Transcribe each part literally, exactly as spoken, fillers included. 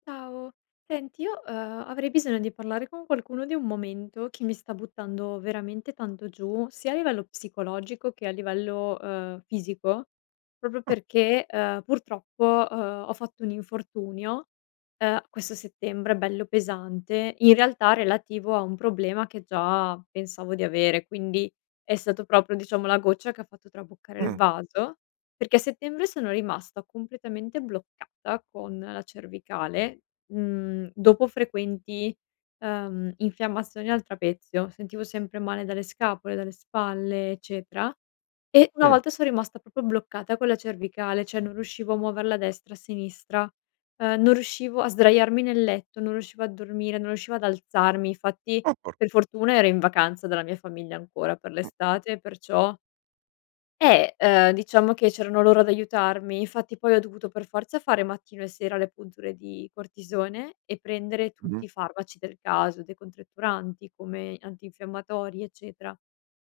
Ciao, senti, io eh, avrei bisogno di parlare con qualcuno di un momento che mi sta buttando veramente tanto giù, sia a livello psicologico che a livello eh, fisico, proprio perché eh, purtroppo eh, ho fatto un infortunio eh, questo settembre, bello pesante, in realtà relativo a un problema che già pensavo di avere, quindi è stato proprio, diciamo, la goccia che ha fatto traboccare il Mh, vaso. Perché a settembre sono rimasta completamente bloccata con la cervicale, mhmm, dopo frequenti, ehm, infiammazioni al trapezio. Sentivo sempre male dalle scapole, dalle spalle, eccetera. E una mh. volta son rimasta proprio bloccata con la cervicale, cioè non riuscivo a muoverla a destra, a sinistra, ehm, non riuscivo a sdraiarmi nel letto, non riuscivo a dormire, non riuscivo ad alzarmi. Infatti, Oh por per fortuna ero in vacanza dalla mia famiglia ancora per Mh, l'estate, perciò e Eh, ehm, diciamo che c'erano loro ad aiutarmi, infatti poi ho dovuto per forza fare mattino e sera le punture di cortisone e prendere mh, tutti i farmaci del caso, decontretturanti come antinfiammatori, eccetera,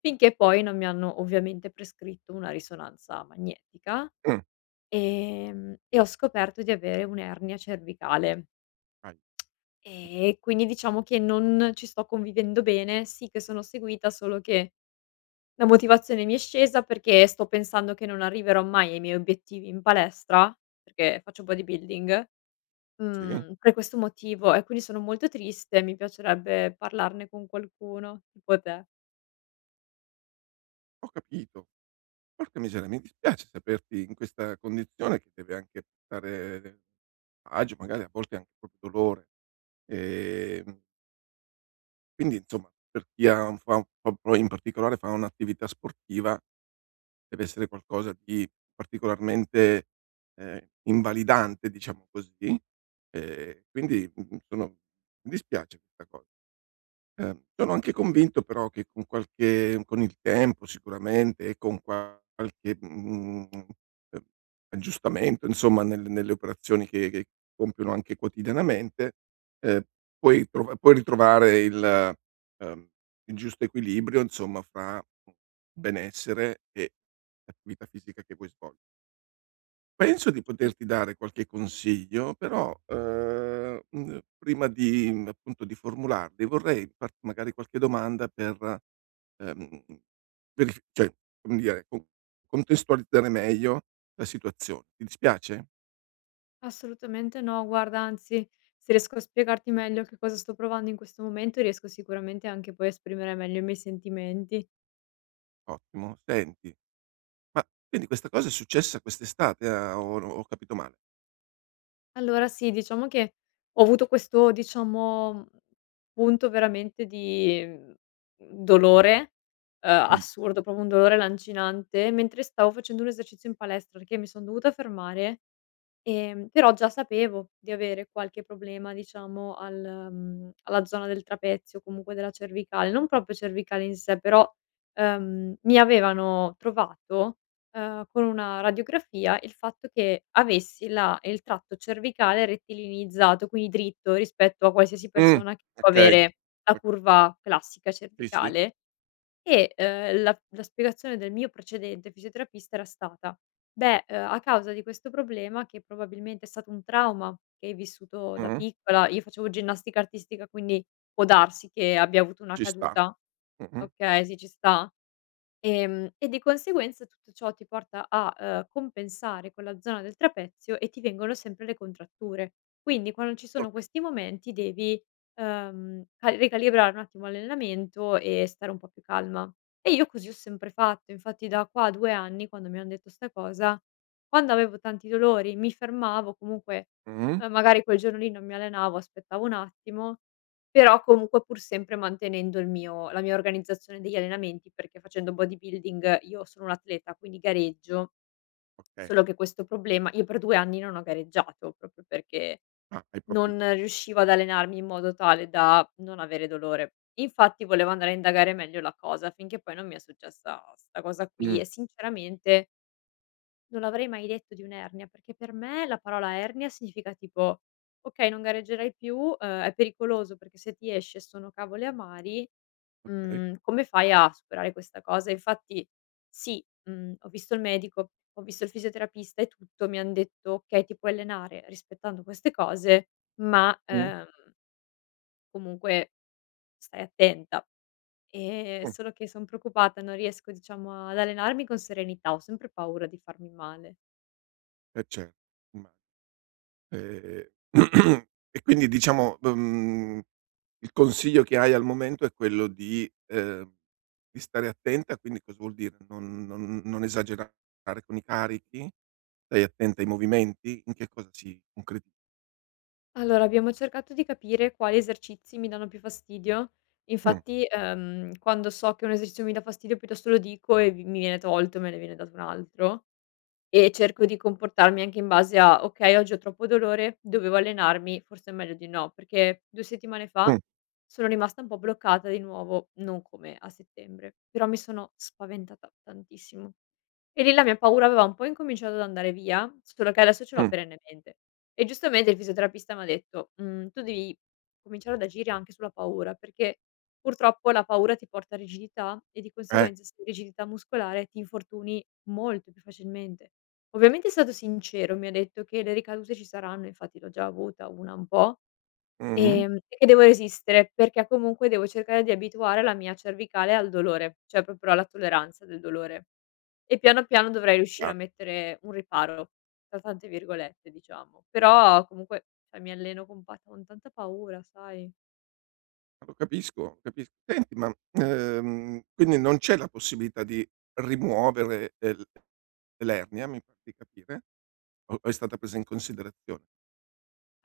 finché poi non mi hanno ovviamente prescritto una risonanza magnetica, mh. ehm, e ho scoperto di avere un'ernia cervicale. Vai, mh. E quindi diciamo che non ci sto convivendo bene. Sì che sono seguita, solo che la motivazione mi è scesa perché sto pensando che non arriverò mai ai miei obiettivi in palestra, perché faccio bodybuilding, Sì. mhmm, per questo motivo e quindi sono molto triste e mi piacerebbe parlarne con qualcuno, tipo te. Ho capito. Porca miseria, mi dispiace saperti in questa condizione che deve anche portare agio, magari a volte anche proprio dolore. Ehm, quindi insomma per chi ha un fa proprio in particolare fa un'attività sportiva, deve essere qualcosa di particolarmente, ehm, invalidante, diciamo così. Ehm, quindi, mhmm, sono mi dispiace questa cosa. Ehm, sono anche convinto però che con qualche con il tempo sicuramente e con qualche, mhmm, ehm, aggiustamento insomma nel nelle operazioni che che compiono anche quotidianamente, ehm, puoi trova puoi ritrovare il ehm, il giusto equilibrio insomma fra benessere e l'attività fisica che vuoi svol Penso di Mh. poterti dare qualche consiglio, però, ehm, mhmm, prima di mhmm, appunto, di formularli vorrei farti magari qualche domanda per, ehm, verif cioè, come dire, con contestualizzare meglio la situazione. Ti dispiace? Assolutamente no, guarda, anzi, se riesco a spiegarti meglio che cosa sto provando in questo momento, riesco sicuramente anche poi a esprimere meglio i miei sentimenti. Ottimo. Senti, ma quindi questa cosa è successa quest'estate, a o no, ho capito male? Allora sì, diciamo che ho avuto questo, diciamo, mhmm, punto veramente di, mhmm, dolore, uhm, assurdo, proprio un dolore lancinante mentre stavo facendo un esercizio in palestra, perché mi son dovuta fermare. Ehm, però già sapevo di avere qualche problema, diciamo, al mhmm, alla zona del trapezio, comunque della cervicale, non proprio cervicale in sé, però, ehm, mi avevano trovato, ehm, con una radiografia il fatto che avessi la il tratto cervicale rettilinizzato, quindi dritto rispetto a qualsiasi Mh, persona che può okay. avere la O curva classica sì, sì. cervicale. E, ehm, la la spiegazione del mio precedente fisioterapista era stata: "Beh, ehm, a causa di questo problema che probabilmente è stato un trauma che hai vissuto da Mh-mh. piccola" — io facevo ginnastica artistica, quindi può darsi che abbia avuto una Ci sta. caduta, Mh-mh. okay, sì, ci sta. Ehm, e di conseguenza tutto ciò ti porta a, ehm, compensare quella zona del trapezio e ti vengono sempre le contratture. Quindi quando ci sono Okay. questi momenti devi, ehm, cal ricalibrare un attimo l'allenamento e stare un po' più calma. E io così ho sempre fatto, infatti da qua a due anni quando mi han detto sta cosa, quando avevo tanti dolori mi fermavo, comunque, Mh-mh. ehm, magari quel giorno lì non mi allenavo, aspettavo un attimo, però comunque pur sempre mantenendo il mio la mia organizzazione degli allenamenti, perché facendo bodybuilding io sono un'atleta, quindi gareggio, Okay. solo che questo problema io per due anni non ho gareggiato, proprio perché Ah, hai proprio non riuscivo ad allenarmi in modo tale da non avere dolore. Infatti volevo andare a indagare meglio la cosa, finché poi non mi è successa 'sta cosa qui e mh, sinceramente non l'avrei mai detto di un'ernia, perché per me la parola ernia significa tipo: "Okay, non gareggerai più, ehm, è pericoloso perché se ti esce sono cavoli amari, okay. mhmm, come fai a superare questa cosa?" Infatti sì, mhmm, ho visto il medico, ho visto il fisioterapista e tutto, mi han detto: "Okay, ti puoi allenare rispettando queste cose, ma, Mh. ehm, comunque stai attenta." Ehm, Mh, Solo che son preoccupata, non riesco diciamo ad allenarmi con serenità, ho sempre paura di farmi male. eh cer imma ehm, e quindi diciamo, mhmm, il consiglio che hai al momento è quello di ehm, di stare attenta, quindi cosa vuol dire? Non non non esagerare con i carichi? Stai attenta ai movimenti? In che cosa si concreti Allora, abbiamo cercato di capire quali esercizi mi danno più fastidio. Mh, Infatti, ehm, quando so che un esercizio mi dà fastidio, piuttosto lo dico e vi mi viene tolto, me ne viene dato un altro. E cerco di comportarmi anche in base a: "Okay, oggi ho troppo dolore, dovevo allenarmi, forse è meglio di no", perché due settimane mh, fa sono rimasta un po' bloccata di nuovo, non come a settembre, però mi sono spaventata tantissimo. E lì la mia paura aveva un po' incominciato ad andare via, solo che adesso ce l'ho mh, perennemente. E giustamente il fisioterapista m'ha detto: "Mhmm, tu devi cominciare ad agire anche sulla paura, perché purtroppo la paura ti porta a rigidità e di eh, conseguenza se hai rigidità muscolare ti infortuni molto più facilmente". Ovviamente è stato sincero, mi ha detto che le ricadute ci saranno, infatti l'ho già avuta una un po', mh-mh. ehm, e che devo resistere, perché comunque devo cercare di abituare la mia cervicale al dolore, cioè proprio alla tolleranza del dolore. E piano, piano dovrei riuscire a Chiaro. mettere un "riparo", tra tante virgolette diciamo. Però comunque, cioè mi alleno con pa con tanta paura, sai? Lo capisco, lo capisco. Senti, ma, ehm, quindi non c'è la possibilità di rimuovere, ehm, l l'ernia, mi par di capire? O o è stata presa in considerazione?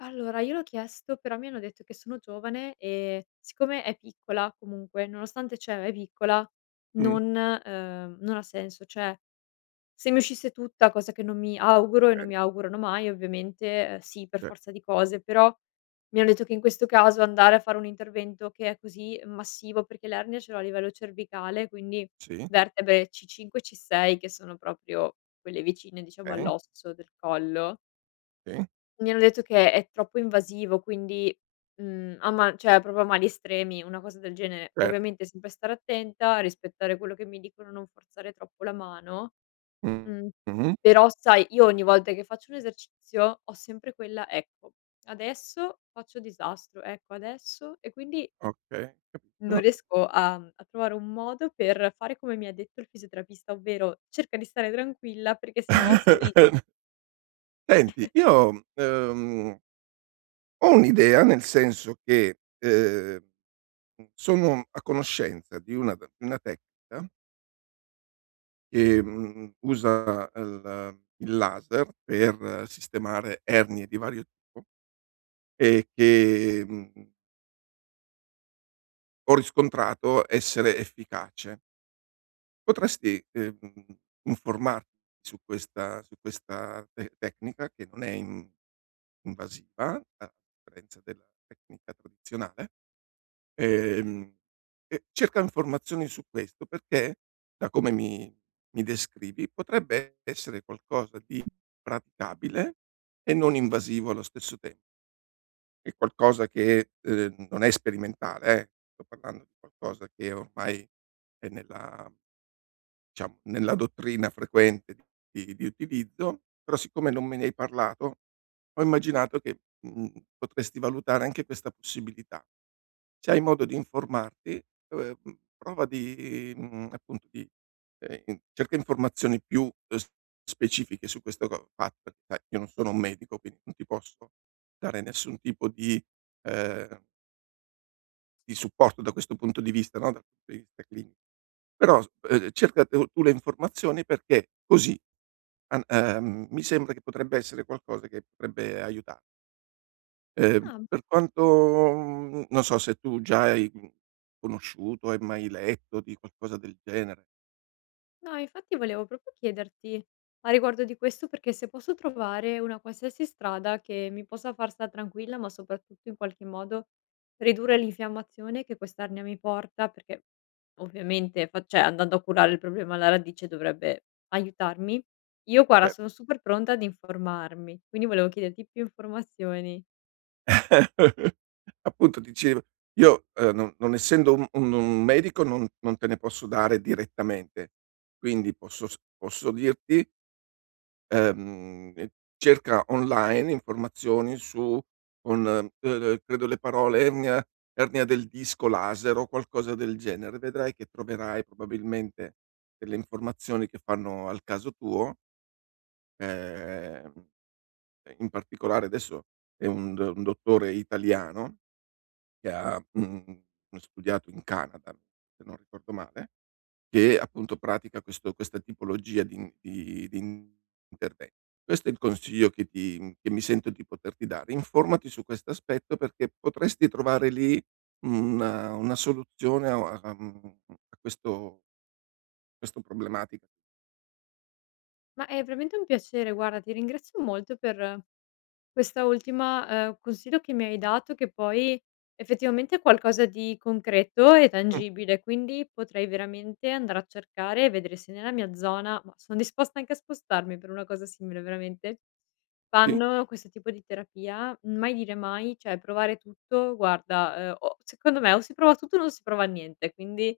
Allora io l'ho chiesto, però mi hanno detto che sono giovane e siccome è piccola comunque, nonostante cioè è piccola, Mh, non ehm, non ha senso. Cioè se mi uscisse tutta, cosa che non mi auguro e non okay, mi augurano mai ovviamente, ehm, sì, per ce forza di cose, però mi hanno detto che in questo caso andare a fare un intervento che è così massivo perché l'ernia ce l'ho a livello cervicale, quindi sì, vertebre C cinque e C sei che sono proprio quelle vicine diciamo okay, all'osso del collo, sì, mi hanno detto che è troppo invasivo, quindi, mhmm, a ma cioè proprio a mali estremi, una cosa del genere. certo. Ovviamente sempre stare attenta, rispettare quello che mi dicono, non forzare troppo la mano. Mh. Mh-mh, Però sai, io ogni volta che faccio un esercizio ho sempre quella: "Ecco, adesso faccio disastro, ecco adesso", e quindi okay, non capito. riesco a mhmm, a trovare un modo per fare come mi ha detto il fisioterapista, ovvero cerca di stare tranquilla perché se no sei rigida. Senti, io, ehm, ho un'idea, nel senso che, ehm, sono a conoscenza di una d una tecnica che, mhmm, usa il il laser per sistemare ernie di vario tipo e che, mhmm, ho riscontrato essere efficace. Potresti, ehm, informarti su questa su questa te tecnica che non è in invasiva, a differenza della tecnica tradizionale, ehm, e cerca informazioni su questo perché, da come mi mi descrivi, potrebbe essere qualcosa di praticabile e non invasivo allo stesso tempo. È qualcosa che, ehm, non è sperimentale, eh, sto parlando di qualcosa che ormai è nella diciamo, nella dottrina frequente di di utilizzo, però siccome non me ne hai parlato, ho immaginato che, mhmm, potresti valutare anche questa possibilità. Se hai modo di informarti, ehm, prova di mhmm, appunto di ehm, cerca informazioni più, uhm, s specifiche su questo co fatto, perché sai io non sono un medico, quindi non ti posso dare nessun tipo di ehm, di supporto da questo punto di vista, no, dal punto di vista clini però s uhm, Cerca tu tu le informazioni perché così, an ehm, mi sembra che potrebbe essere qualcosa che potrebbe aiuta Ehm, Ah, beh. Per quanto mhmm, non so se tu già hai, mhmm, conosciuto, hai mai letto di qualcosa del genere. No, infatti volevo proprio chiederti a riguardo di questo, perché se posso trovare una qualsiasi strada che mi possa far stare tranquilla, ma soprattutto in qualche modo ridurre l'infiammazione che quest'arnia mi porta, perché ovviamente fa- cioè, andando a curare il problema alla radice dovrebbe aiutarmi. Io guarda, Cioè, sono super pronta ad informarmi, quindi volevo chiederti più informazioni. appunto dicevo, io, ehm, non non essendo un un un medico non non te ne posso dare direttamente. Quindi posso s posso dirti, ehm, ehm, cerca online informazioni su con, ehm, eh, credo le parole ernia, ernia del disco, laser, o qualcosa del genere, vedrai che troverai probabilmente delle informazioni che fanno al caso tuo. Ehm, in particolare adesso è un d un dottore italiano che ha, mhmm, studiato in Canada, se non ricordo male, che appunto pratica questo questa tipologia di in di di interve Questo è il consiglio che ti mhmm, che mi sento di poterti dare. Informati su questo aspetto perché potresti trovare lì una una soluzione a a a mhmm, a questo questo problematica. Ma è veramente un piacere, guarda, ti ringrazio molto per questa ultima, ehm, consiglio che mi hai dato, che poi effettivamente è qualcosa di concreto e Mh, tangibile, quindi potrei veramente andare a cercare e vedere se nella mia zona, ma son disposta anche a spostarmi per una cosa simile veramente, sì, fanno questo tipo di terapia. Mai dire mai, cioè provare tutto guarda, ehm, o secondo me o si prova tutto o non si prova niente, quindi,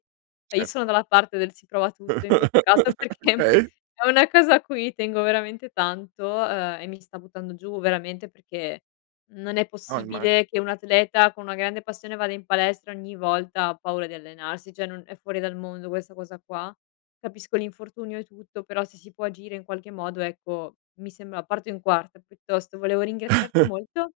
ehm, io certo. sono dalla parte del si prova tutto in questo caso perché Okay. è una cosa a cui tengo veramente tanto, uhm, e mi sta buttando giù veramente, perché non è No, immagino. possibile che un atleta con una grande passione vada in palestra ogni volta ha paura di allenarsi, cioè non è fuori dal mondo questa cosa qua. Capisco l'infortunio e tutto, però se si può agire in qualche modo, ecco, mi sembra parto in quarta piuttosto. Volevo ringraziarti molto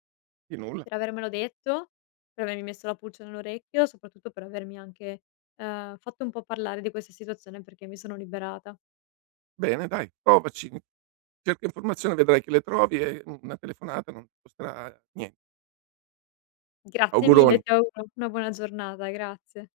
Di nulla. per avermelo detto, per avermi messo la pulce nell'orecchio, soprattutto per avermi anche, uhm, fatto un po' parlare di questa situazione perché mi sono liberata. Bene dai, provaci, cerca informazioni, vedrai che le trovi e una telefonata non ti costerà nien Grazie mille, Auguroni. ti auguro una buona giornata, grazie.